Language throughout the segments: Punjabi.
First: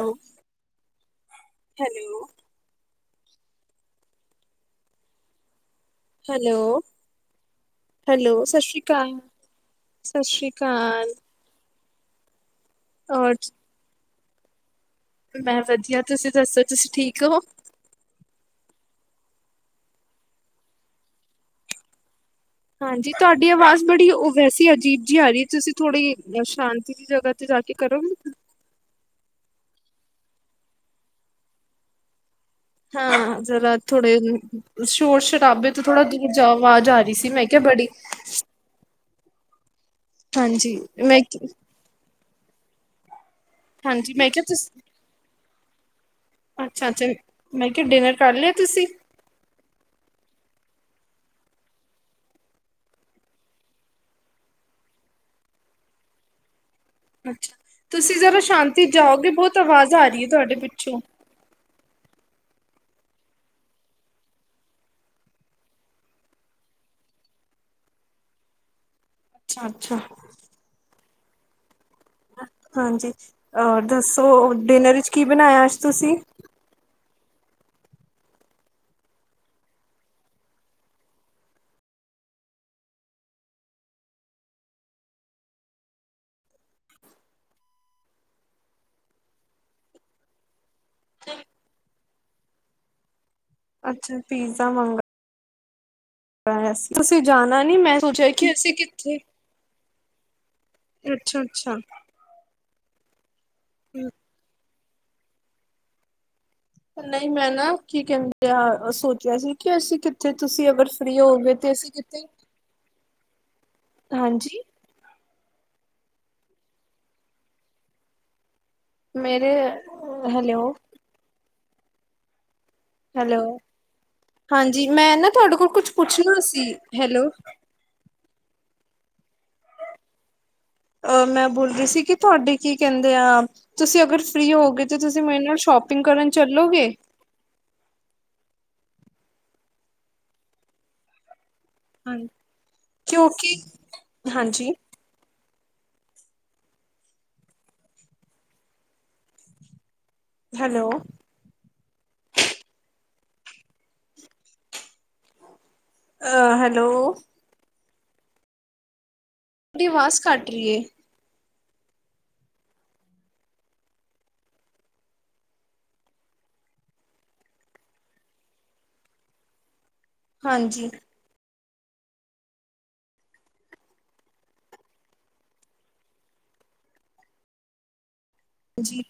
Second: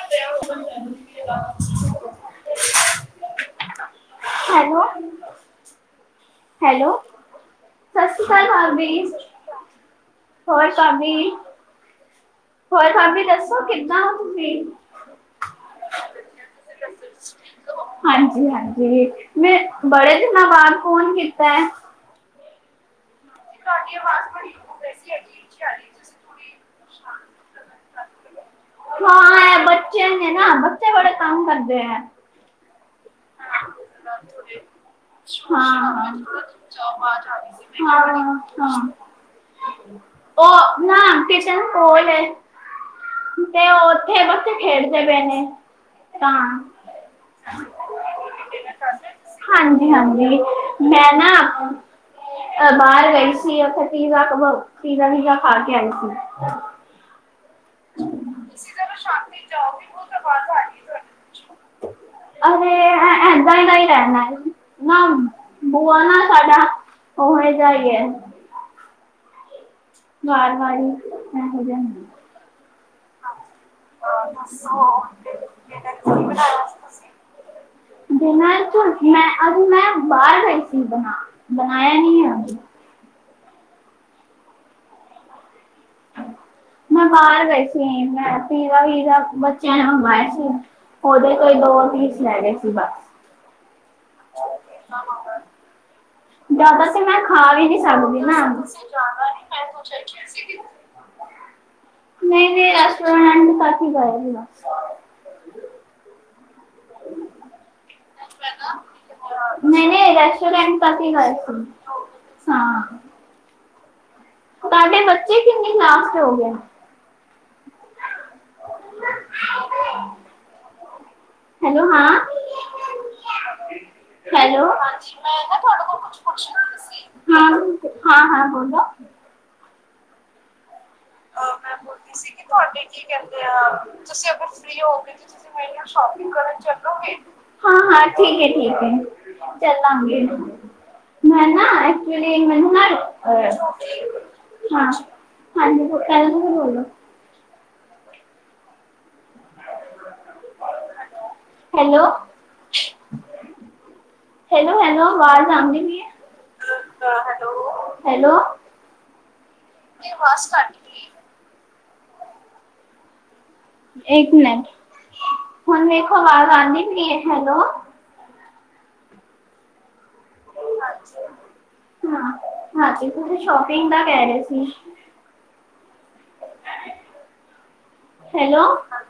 ਹੈਲੋ, ਜਾ ਹੈਲੋ, ਲ ਸ਼ੁਰੂ ਕਰੋ [unintelligible] ਹੈਲੋ ਹੈਲੋ ਸਤਿ ਹੈਲੋ, ਸ਼੍ਰੀ ਅਕਾਲ ਸ਼ਸ਼੍ਰੀ ਭਾਬੀ ਕਾਲ, ਸ਼ਸ਼੍ਰੀ ਹੋਰ ਕਾਲ ਭਾਬੀ ਹੋਰ ਭਾਬੀ ਦੱਸੋ ਕਿੱਦਾਂ ਓ ਤੁਸੀਂ ਮੈਂ ਵਧੀਆ ਤੁਸੀਂ ਦੱਸੋ ਤੁਸੀਂ ਠੀਕ ਓ ਹਾਂਜੀ-ਹਾਂਜੀ ਮੈਂ ਬੜੇ ਦਿਨਾਂ ਬਾਅਦ ਫੋਨ ਕੀਤਾ ਐ ਹਾਂਜੀ, ਤੁਆਡੀ ਆਵਾਜ਼ ਬੜੀ ਓ ਵੈਸੀ ਅਜੀਬ ਜੀ ਆ ਰੀ ਤੁਸੀਂ ਥੋੜੀ ਸ਼ਾਂਤੀ ਜਗ੍ਹਾ ਤੇ ਜਾ ਕੇ ਕਰੋਗੇ ਹਾਂ ਐਹ ਬੱਚੇ ਨੇ ਨਾ ਬੱਚੇ ਬੜੇ ਤੰਗ ਕਰਦੇ ਐ ਹਾਂ ਜਰਾ ਥੋੜੇ ਸ਼ੋਰ ਸ਼ਰਾਬੇ ਤੋਂ ਹਾਂ ਥੋੜਾ ਦੂਰ ਜਾਓ ਆਵਾਜ਼ ਆ ਰਹੀ ਸੀ ਮੈਂ ਕਿਆ ਬੜੀ ਹਾਂ ਹਾਂ ਹਾਂਜੀ, ਉਹ ਨਾ ਮੈਂ ਕਿਚਨ ਕੋਲ ਐ ਤੇ ਹਾਂਜੀ, ਉੱਥੇ ਮੈਂ ਕਿਹਾ ਬੱਚੇ ਤੁਸੀਂ ਖੇਡਦੇ ਪਏ ਨੇ ਤਾਂ ਅੱਛਾ-ਅੱਛਾ ਮੈਂ ਕਿਆ ਡਿਨਰ ਕਰ ਲਿਆ ਤੁਸੀਂ ਹਾਂਜੀ-ਹਾਂਜੀ ਮੈਂ ਨਾ ਅ ਬਾਰ ਗਈ ਸੀ ਉੱਥੇ ਪੀਜ਼ਾ ਕ ਪੀਜ਼ਾ ਵੀਜ਼ਾ ਖਾ ਕੇ ਆਈ ਸੀ ਅੱਛਾ ਤੁਸੀਂ ਜ਼ਰਾ ਸ਼ਾਂਤੀ ਚ ਜਾਓਗੇ ਬਹੁਤ ਆਵਾਜ਼ ਆ ਰੀ ਐ ਤੁਆਡੇ ਪਿੱਛੋਂ [inaudible] ਅਰੇ ਅ ਇਦਾਂ ਦਾ ਈ ਰੈਣਾ ਨਾ ਬੂਆ ਨਾ ਸਾਡਾ ਉਹੇ ਜਾ ਈ ਏ ਅੱਛਾ-ਅੱਛਾ ਵਾਰ ਵਾਰ ਈ ਏਹੋ ਜੇਹਾ ਹੁੰਦੀ ਹਾਂਜੀ ਅ ਦੱਸੋ ਡਿਨਰ ਵਿੱਚ ਕੀ ਬਣਾਇਆ ਅੱਜ ਤੁਸੀਂ [inaudible] ਡਿਨਰ ਚ ਮੈਂ ਅਜ ਮੈਂ ਬਾਹਰ ਗਈ ਸੀ ਬਣਾ ਬਣਾਇਆ ਨਈ ਐ ਅਜ ਮੈਂ ਬਾਰ ਗਈ ਸੀ ਮੈਂ ਪੀਜਾ ਵੀਜਾ ਬੱਚਿਆਂ ਨੇ ਮੰਗਵਾਇਆ ਸੀ ਉਦੇ ਕੋਈ ਦੋ ਪੀਸ ਲੈ ਗਏ ਸੀ ਬਸ ਅੱਛਾ ਪੀਜ਼ਾ ਮੰਗ ਹ [unintelligible] ਜਾਦਾ ਤੇ ਮੈਂ ਤੁਸੀਂ ਖਾ ਜਾਣਾ ਵੀ ਨੀ ਮੈਂ ਸਕਦੀ ਸੋਚਿਆ ਕਿ ਨ ਅਸੀਂ ਕਿੱਥੇ ਅੱਛਾ, ਅੱਛਾ। ਨਈ, ਨਈ ਰੈਸਟੋਰੈਂਟ ਕਾਫ਼ੀ ਗਏ ਦੇ ਆਂ। ਨਈ ਮੈਂ ਨਾ ਕੀ ਕੈਂਦੇ ਸੋਚਯਾ ਸੀ ਕੇ ਨਹੀਂ ਅਸੀ ਨਹੀਂ ਕਿੱਥੇ ਤੁਸੀ ਰੈਸਟੋਰੈਂਟ ਅਗਰ ਤੱਕ ਹੀ ਫਰੀ ਗਏ ਸੀ ਹੋਓਗੇ, ਤੇ ਅਸੀ ਕਿੱਥੇ ਹਾਂ ਹਾਂਜੀ। ਤਾਡੇ ਬੱਚੇ ਕਿੰਨੀ ਕਲਾਸ ਚ ਹੋਗੇ? ਮੇਰੇ, ਹੈਲਯੋ ਹੈਲੋ, ਹਾਂ ਹੈਲੋ ਹੈਲੋ, ਹਾਂਜੀ ਮੈਂ ਨਾ ਤੁਹਾਡੇ ਕੋਲ ਕੁਛ ਪੁੱਛਣਾ ਸੀ ਹੈਲੋ ਹਾਂ ਹਾਂ, ਹਾਂ, ਬੋਲੋ ਅ ਹਾਂ, ਬੋਲ ਮੈਂ ਰਹੀ ਬੋਲੀ ਰੀ ਸੀ ਕਿ ਤੁਹਾਡੇ ਤੁਆਡੇ ਕੀ ਕਹਿੰਦੇ ਕੈਂਦੇ ਆ, ਤੁਸੀਂ ਤੁਸੀ ਅਗਰ ਫ੍ਰਰੀ ਫ੍ਰੀ ਹੋਗੇ ਤੁਸੀਂ ਤੇ ਮੇਰੇ ਨਾਲ ਤੁਸੀ ਸ਼ੋਪਿੰਗ ਕਰਨ ਚੱਲੋਗੇ? ਚਲੋਗੇ ਹਾਂ, ਹਾਂ, ਠੀਕ ਏ, ਠੀਕ ਏ, ਚੱਲਾਂਗੇ, ਮੈਂ ਨਾ [unintelligible] ਹਾਂਜੀ ਮੈਨੂੰ ਨਾ ਹਾਂ ਕਿਉਂਕਿ ਹਾਂਜੀ ਹਾਜੀ ਬੋ [unintelligible] ਬੋਲੋ ਹੈਲੋ। ਹੈਲੋ-ਹੈਲੋ, ਹੈਲੋ ਵਾਜ਼ ਆਂਦੀ ਪੀ ਏ ਅ ਹੈਲੋ। ਹੈਲੋ। ਤੋਡੀ ਵਾਜ਼ ਕਾਟ ਰੀ ਏ। ਏਕ ਮਿਨਟ, ਹੁਨ ਵੇਖੋ ਆਵਾਜ਼ ਆਂਦੀ ਪਈ ਐ, ਹੈਲੋ ਹਾਂਜੀ। ਹਾਂ, ਹਾਂ ਤੇ ਤੁਸੀ ਸ਼ੋਪਿੰਗ ਦਾ ਕੈ ਰੇ ਸੀ। ਹੈਲੋ। ਜੀ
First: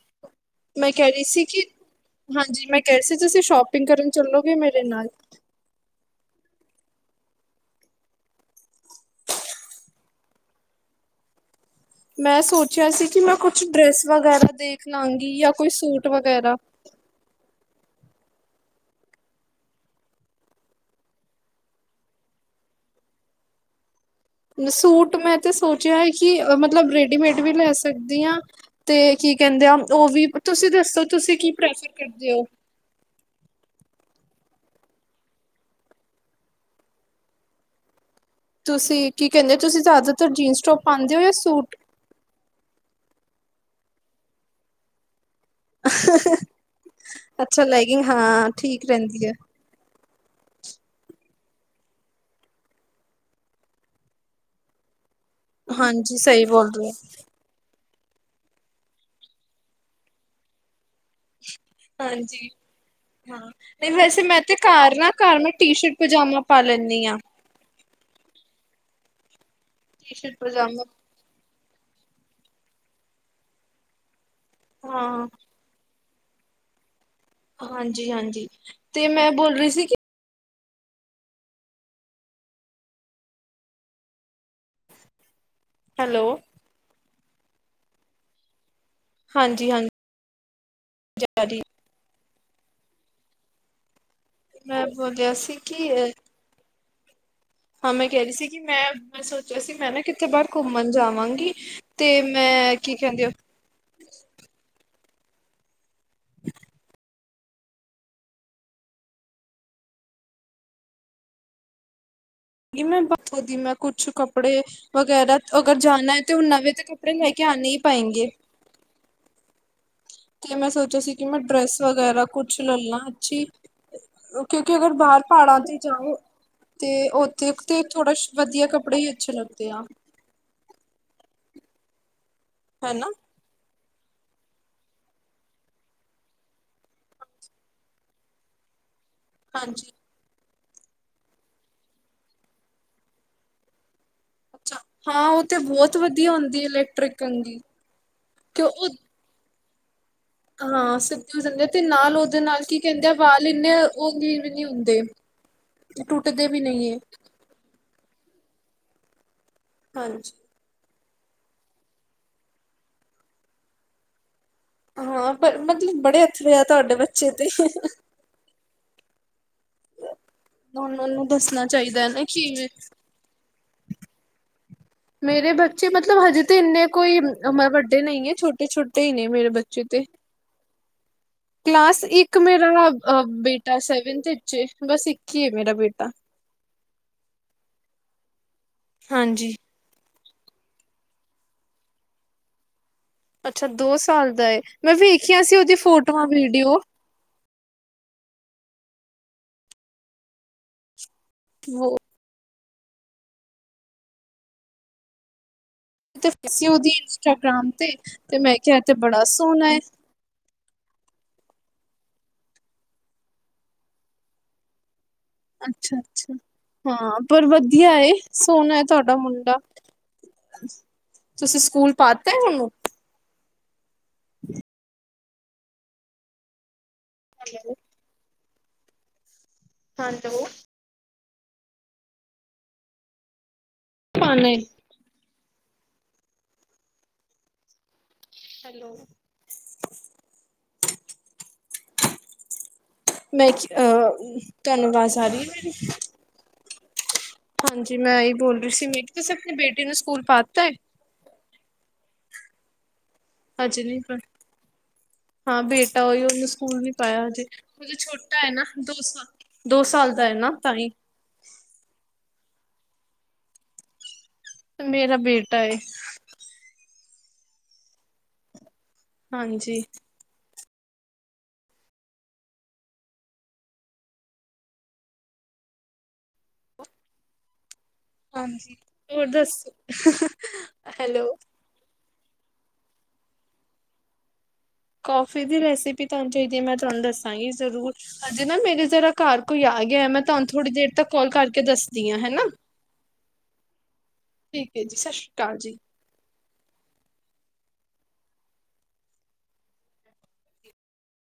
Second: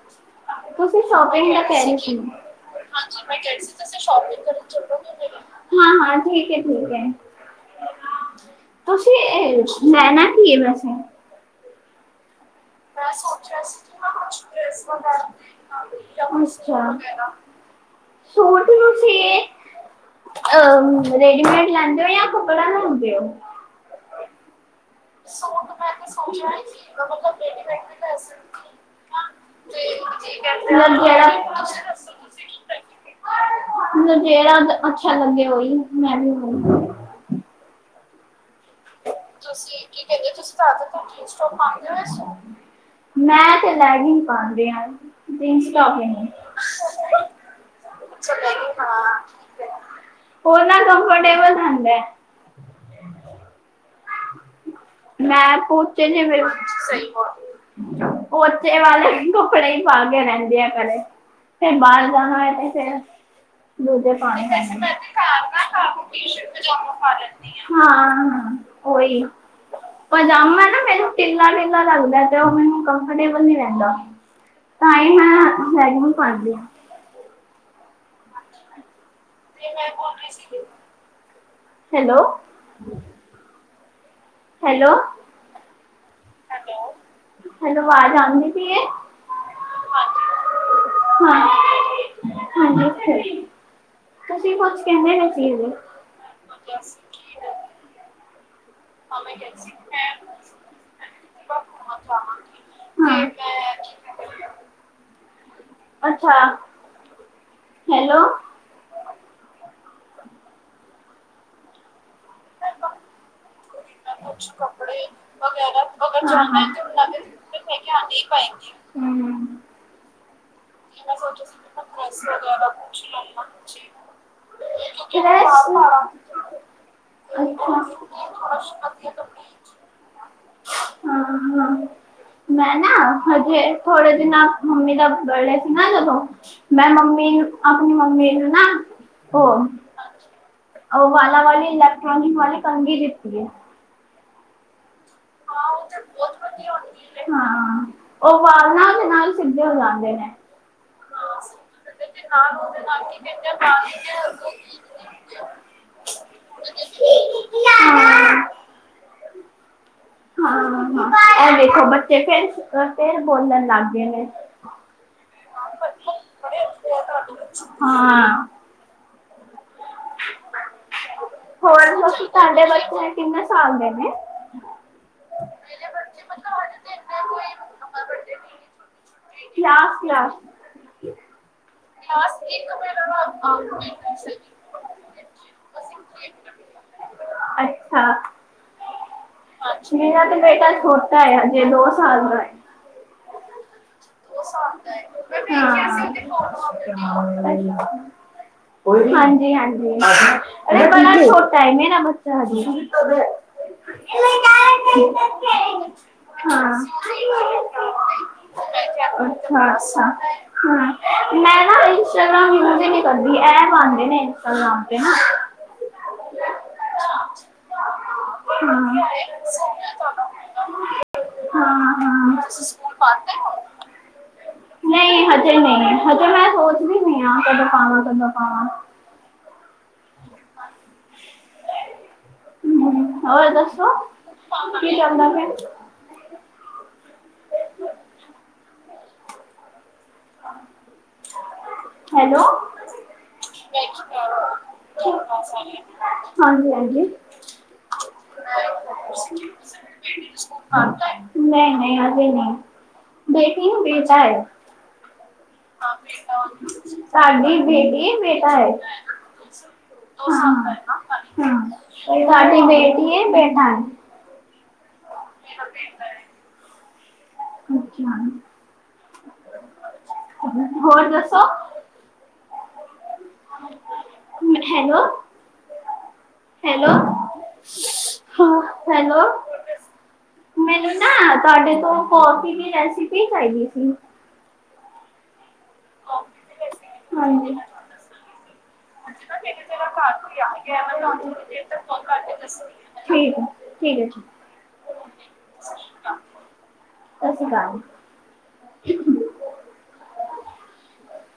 ਮੈਂ ਤੁਸੀ ਕਹਿ ਰਹੀ ਸੀ ਸ਼ੋਪਿੰਗ ਕਿ ਦਾ ਕੈ ਰੇ ਸੀ। ਹਾਂਜੀ ਮੈਂ ਕਹਿ ਰਹੀ ਸੀ ਤੁਸੀਂ ਸ਼ੋਪਿੰਗ ਕਰਨ ਚੱਲੋਗੇ ਮੇਰੇ ਨਾਲ ਹਾਂ, ਹਾਂ ਠੀਕ ਏ, ਠੀਕ ਏ। ਤੁਸੀ ਏ ਲੈਨਾ ਕੀ ਏ, ਵੈਸੇ ਮੈਂ ਸੂਟ ਮੈਂ ਸੋਚਿਆ ਸੀ ਦੇਖ ਲਾਂਗੀ ਜਾਂ ਕੋਈ ਸੂਟ ਵਗੈਰਾ [unintelligible] ਸੂਟ [unintelligible] ਏ। ਅ ਰੈਡੀਮੇਡ ਲੈਂਦੇ ਓ ਯਾ ਕੱਪੜਾ ਲੈਂਦੇ ਓ। ਸੂਟ ਮੈਂ ਤੇ ਸੋਚਿਆ ਏ ਕਿ ਮਤਲਬ ਰੇਡੀਮੇਡ ਵੀ ਲੈ ਸਕਦੀ ਆ, ਤੇ ਕੀ ਕੈਂਦੇ ਆਂ ਓ ਵੀ, ਤੁਸੀ ਦੱਸੋ ਤੁਸੀ ਕੀ ਪ੍ਰੈਫਰ ਕਰਦੇ ਓ? ਮੈਨੂੰ ਜੇੜਾ ਅੱਛਾ ਲੱਗੇ ਓਈ [unintelligible] ਤੁਸੀ ਕੀ ਕੈਂਦੇ ਓ ਤੁਸੀ ਜਿਆਦਾਤਰ ਜੀਨਸ ਟੋਪ ਪਾਂਦੇ ਓ ਜਾ ਸੂਟ? ਮੈਂ ਤੇ ਲੈਗੀ ਪਾਂਦੀ ਆਂ। ਜੀਨਸ ਟੋਪ ਵੀ ਨੀ [unintelligible] ਅੱਛਾ ਲੈਗਿੰਗ ਹਾਂ ਠੀਕ ਰਹਿੰਦੀ ਹੈ। ਓ ਨਾ ਕੰਮਫਰਟੇਵਲ ਰਹਿਦਾ। ਮੈਂ [unintelligible] ਹਾਂਜੀ ਸਹੀ ਬੋਲ ਰਹੇ ਸੀ ਹੋ। ਗੱਲ ਐ। ਪੋਚੇ ਵਾਲੇ ਕੱਪੜੇ [unintelligible] [unintelligible] [unintelligible] ਵੇਸੇ ਹਾਂਜੀ ਮੈ ਹਾਂ ਨਹੀਂ ਵੀ ਵੈਸੇ ਮੈਂ ਤੇ ਨਾ ਘਰ ਮੈਂ ਟੀ ਸ਼ਰਟ ਨਾ ਟੀ ਪਜਾਮਾ ਸਰਟ ਪਾ ਪਜਾਮਾ ਲੈਂਦੀ ਪਾ ਹਾਂ। ਲੇਨੀ ਆ। ਹਾਂ-ਹਾਂ, ਓਈ ਟੀ ਸ਼ਰਟ ਪਜਾਮਾ ਨਾ ਮੈਨੂੰ ਢਿੱਲਾ ਢਿੱਲਾ ਲੱਗਦਾ ਤੇ ਓ ਮੈਨੂੰ ਕੰਫਟੇਬਲ ਨੀ ਰੈਂਦਾ। ਤਾਂਈ ਹਾਂ ਮੈਂ ਲੈਗਿਂਗ ਪਾਂਦੀ। ਹਾਂਜੀ-ਹਾਂਜੀ ਤੇ ਮੈਂ ਬੋਲ ਰੀ ਸੀ ਕਿ ਹੈਲੋ। ਹੈਲੋ। ਹੈਲੋ। ਹੈਲੋ, ਵਾਜ ਆਦੀ ਪਈ ਐ। ਹਾਂਜੀ-ਹਾਂਜੀ ਹਾਂ [unintelligible] ਹਾਂਜੀ, ਤੁਸੀਂ ਕੁਛ ਮੈਂ ਕਹਿੰਦੇ ਬੋਲਿਆ ਸੀ ਜੀ। ਕਿ ਹਾਂ ਮੈਂ ਕਹਿ ਰਹੀ ਸੀ ਕਿ ਮੈਂ ਮੈਂ ਸੋਚਿਆ ਸੀ ਮੈਂ ਨਾ ਕਿੱਥੇ ਬਾਹਰ ਘੁੰਮ ਘੁੰਮਣ ਜਾਵਾਂਗੀ, ਤੇ ਮੈਂ ਕੀ ਕਹਿੰਦੀ ਆ ਅੱਛਾ ਹੈਲੋ ਇਹ ਮੈਂ [unintelligible] ਕੁਛ ਕੱਪੜੇ ਵਗੈਰਾ ਅਗਰ ਜਾਣਾ ਐ ਤੇ ਉਹ ਨਵੇਂ ਤਾਂ ਕੱਪੜੇ ਲੈ ਕੇ ਆਣੇ ਹੀ ਪਏਂ ਗੇ। ਹੂੰ। ਤੇ ਮੈਂ ਸੋਚਿਆ ਸੀ ਕਿ ਮੈਂ ਡਰੈਸ ਵਗੈਰਾ ਕੁਛ ਲੈ ਲਾਂ ਅੱਛੀ। ਕਿਉਂਕਿ ਅਗਰ ਬਾਹਰ ਪਹਾੜਾਂ ਤੇ ਜਾਓ ਤੇ ਉੱਥੇ ਤੇ ਥੋੜਾ ਵਧੀਆ ਕੱਪੜੇ ਹੀ ਅੱਛੇ ਲੱਗਤੇ ਆ। ਹਾਂ ਹਾਂ ਮੈਂ ਨਾ ਹੈਨਾ ਹਜੇ ਥੋੜੇ ਦਿਨਾ ਮੰਮੀ ਦਾ ਬਰਡੇ ਸੀ ਨਾ ਜਦੋ ਮੈਂ ਮੰਮੀ ਨੂੰ ਆਪਣੀ ਮੰਮੀ ਨੂੰ ਨਾ ਹੋ ਹਾਂਜੀ ਉਹ ਵਾਲਾ ਵਾਲੀ ਇਲੈਕਟ੍ਰੋਨਿਕ ਵਾਲੀ ਕੰਗੀ ਦੀਤੀ ਹੈ। ਹਾਂ। ਉਹ ਤੇ ਬਹੁਤ ਵਧੀਆ ਹੁੰਦੀ ਹੈ ਇਲੈਕਟ੍ਰਿਕ ਕੰੰਗੀ ਹਾਂ ਉਹ ਕਿ ਵਾਲ ਨਾ ਉਹਦੇ ਨਾਲ ਸਿੱਧੇ ਲਾ ਜਾਂਉਂਦੇ ਨੇ। ਹਾਂ। ਸਿੱਧੇ ਹੋ ਜਾਂਦੇ ਐ ਤੇ ਨਾਲ ਉਹਦੇ ਨਾਲ ਕੀ ਕਹਿੰਦੇ ਆ ਵਾਲ ਇੰਨੇ ਉਹ ਨਹੀਂ ਹੁੰਦੇ। ਟੁੱਟਦੇ ਵੀ ਨਹੀਂ ਹੈ। ਲ [unintelligible] ਹਾਂਜੀ। ਹ ਉਹ ਦੇਖੋ ਬੱਚੇ ਫੇਰ -ਫੇਰ ਬੋਲਣ ਲੱਗ ਗਏ ਨੇ। ਹਾਂ। ਪਰ ਮਤਲਬ ਬੜੇ ਅਥੱਰੇ ਆ ਤੁਹਾਡੇ ਬੱਚੇ ਤੇ। ਹਾਂ। ਉਹਨਾਂ ਨੂੰ ਦੱਸਣਾ ਹੋਰ ਚਾਹੀਦਾ ਹੈ ਨਾ ਮਸੀ ਤੁਹਾਡੇ ਕਿਵੇਂ ਬੱਚੇ ਕਿੰਨੇ ਸਾਲ ਦੇ ਨੇ। ਮੇਰੇ ਬੱਚੇ ਮਤਲਬ ਹਜੇ ਤੇ ਇੰਨੇ ਕੋਈ ਵੱਡੇ ਨਹੀਂ ਹੈ ਛੋਟੇ -ਛੋਟੇ ਛੋਟੇ ਈ ਨੇ ਮੇਰੇ ਬੱਚੇ ਕਲਾਸ ਤੇ। ਕਲਾਸ ਕਲਾਸ ਇੱਕ ਮੇਰਾ ਬੇਟਾ ਸੈਵਨਥ ਵਿੱਚ ਬਸ ਇੱਕ ਐ ਮੇਰਾ ਬੇਟਾ। ਹ [inaudible] ਅੱਛਾ। ਹਾਂਜੀ। ਮੇਰਾ ਤੇ ਬੇਟਾ ਛੋਟਾ ਹੈ ਹਜੇ ਦੋ ਸਾਲ ਦਾ ਹੈ। ਅੱਛਾ ਦੋ ਸਾਲ ਦਾ ਏ ਮੈਂ ਵੇਖਿਆ ਸੀ ਉਹਦੀ ਫੋਟੋਆਂ, ਵੀਡੀਓ। ਉਹ ਹਾਂਜੀ- ਹਾਂਜੀ। ਟਾਈਮ ਮੇਂ ਨਾ ਬੱਚਾ ਹਜੇ। ਫੋਟੋ ਸੀ ਉਹਦੀ ਇੰਸਟਾਗ੍ਰਾਮ ਤੇ ਮੈਂ ਕਿਹਾ, ਹਾਂ ਇਥ ਬੜਾ ਸੋਹਣਾ ਹੈ। ਹਾਂ। ਹਮ, ਮੈਂ ਨਾ ਇੰਸਟਾਗ੍ਰਾਮ ਯੂਜ ਹੀ ਨ ਕਰਦੀ ਐਪ ਆਉਂਦੇ ਨੇ ਇੰਸਟਾਗ੍ਰਾਮ ਤੇ ਨਾ। ਅੱਛਾ- ਅੱਛਾ ਹਾਂ ਪਰ ਵਧੀਆ ਹੈ। ਸੋਹਣਾ ਹੈ ਤੁਹਾਡਾ ਮੁੰਡਾ। ਤੁਸੀਂ ਸਕੂਲ ਪਾਤਾ ਐ ਐਨੂੰ? ਨਹੀਂ, ਹਜੇ ਨਹੀਂ, ਹਜੇ ਮੈਂ ਸੋਚਦੀ ਪਈ ਆਂ ਕਦੋਂ ਪਾਵਾਂ ਕਦੋਂ ਪਾਵਾਂ ਹੈਲੋ ਹ ਹੋਰ ਦੱਸੋ? ਪਾਣਾ ਏ ਕੀ ਆਉਂਦਾ ਪੈਆ। ਹੈਲੋ ਹਾਂ। ਹੈਲੋ, ਮੈਂ ਅ ਤੁਹਾਨੂੰ ਆਵਾਜ਼ ਆ ਰਹੀ ਏ ਮੇਰੀ? ਹਾਂਜੀ -ਹਾਂਜੀ। ਹਾਂਜੀ, ਮੈਂ ਇਹੀ ਬੋਲ ਰਹੀ ਸੀ ਮ ਤੁਸੀਂ ਆਪਣੀ ਬੇਟੀ ਨੂੰ ਸਕੂਲ ਪਾਤਾ ਹੈ। ਨਹੀਂ -ਨਹੀਂ ਅਜੇ ਨਹੀਂ ਬੇਟੀ ਹ ਹਜੇ ਨਹੀਂ ਪਰ ਬੇਟਾ ਹੈ। ਹਾਂ, ਬੇਟਾ ਈ ਉਹਨੂੰ ਸਕੂਲ ਨੀ ਪਾਇਆ ਹਜੇ। ਸਾਡੀ ਮੈ ਬੇਟੀ ਛੋਟਾ ਹੈ ਬੇਟਾ ਨਾ। ਦੋ ਸੌ ਦੋ ਸਾਲ ਦਾ ਹੈ ਨਾ ਤਾਂ ਹੀ। ਅੱਛਾ, ਏ ਤੁਹਾਡੀ ਬੇਟੀ ਹੈ ਬੇਟਾ ਹੈ ਮੇਰਾ ਬੇਟਾ ਏ। ਓਕੇ, ਹਾਂਜੀ। ਹੋਰ ਦੱਸੋ। ਹੈਲੋ, ਹੈਲੋ, ਹਾਂਜੀ ਹੈਲੋ, ਹੋਰ ਦੱਸੋ ਮੈਨੂੰ ਹੈਲੋ ਨਾ ਤੁਹਾਡੇ ਤੋਂ ਕੋਫੀ ਦੀ ਰੈਸਿਪੀ ਚਾਈਦੀ ਸੀ। ਕੌਫੀ ਦੀ ਰੈਸਿਪੀ ਤੁਹਾਨੂੰ ਚਾਈਦੀ ਹੈ ਮੈਂ ਤੁਹਾਨੂੰ ਦੱਸਾਂਗੀ ਹਾਂਜੀ ਜ਼ਰੂਰ। ਹਜੇ ਨਾ ਮੇਰੀ ਜਰਾ ਘਰ ਕੋਈ ਆ ਗਿਆ। ਮੈਂ ਤੁਹਾਨੂੰ ਥੋੜ੍ਹੀ ਦੇਰ ਤੱਕ ਕਾਲ ਕਰਕੇ ਦੱਸਦੀ ਹਾ ਹਨਾ। ਠੀਕ ਹੈ ਠੀਕ ਹੈ ਜੀ ਠੀਕ ਹੈ, ਜੀ ਸਤਿ ਸ਼੍ਰੀ ਅਕਾਲ ਜੀ। ਸਤਿ ਸ੍ਰੀ ਅਕਾਲ।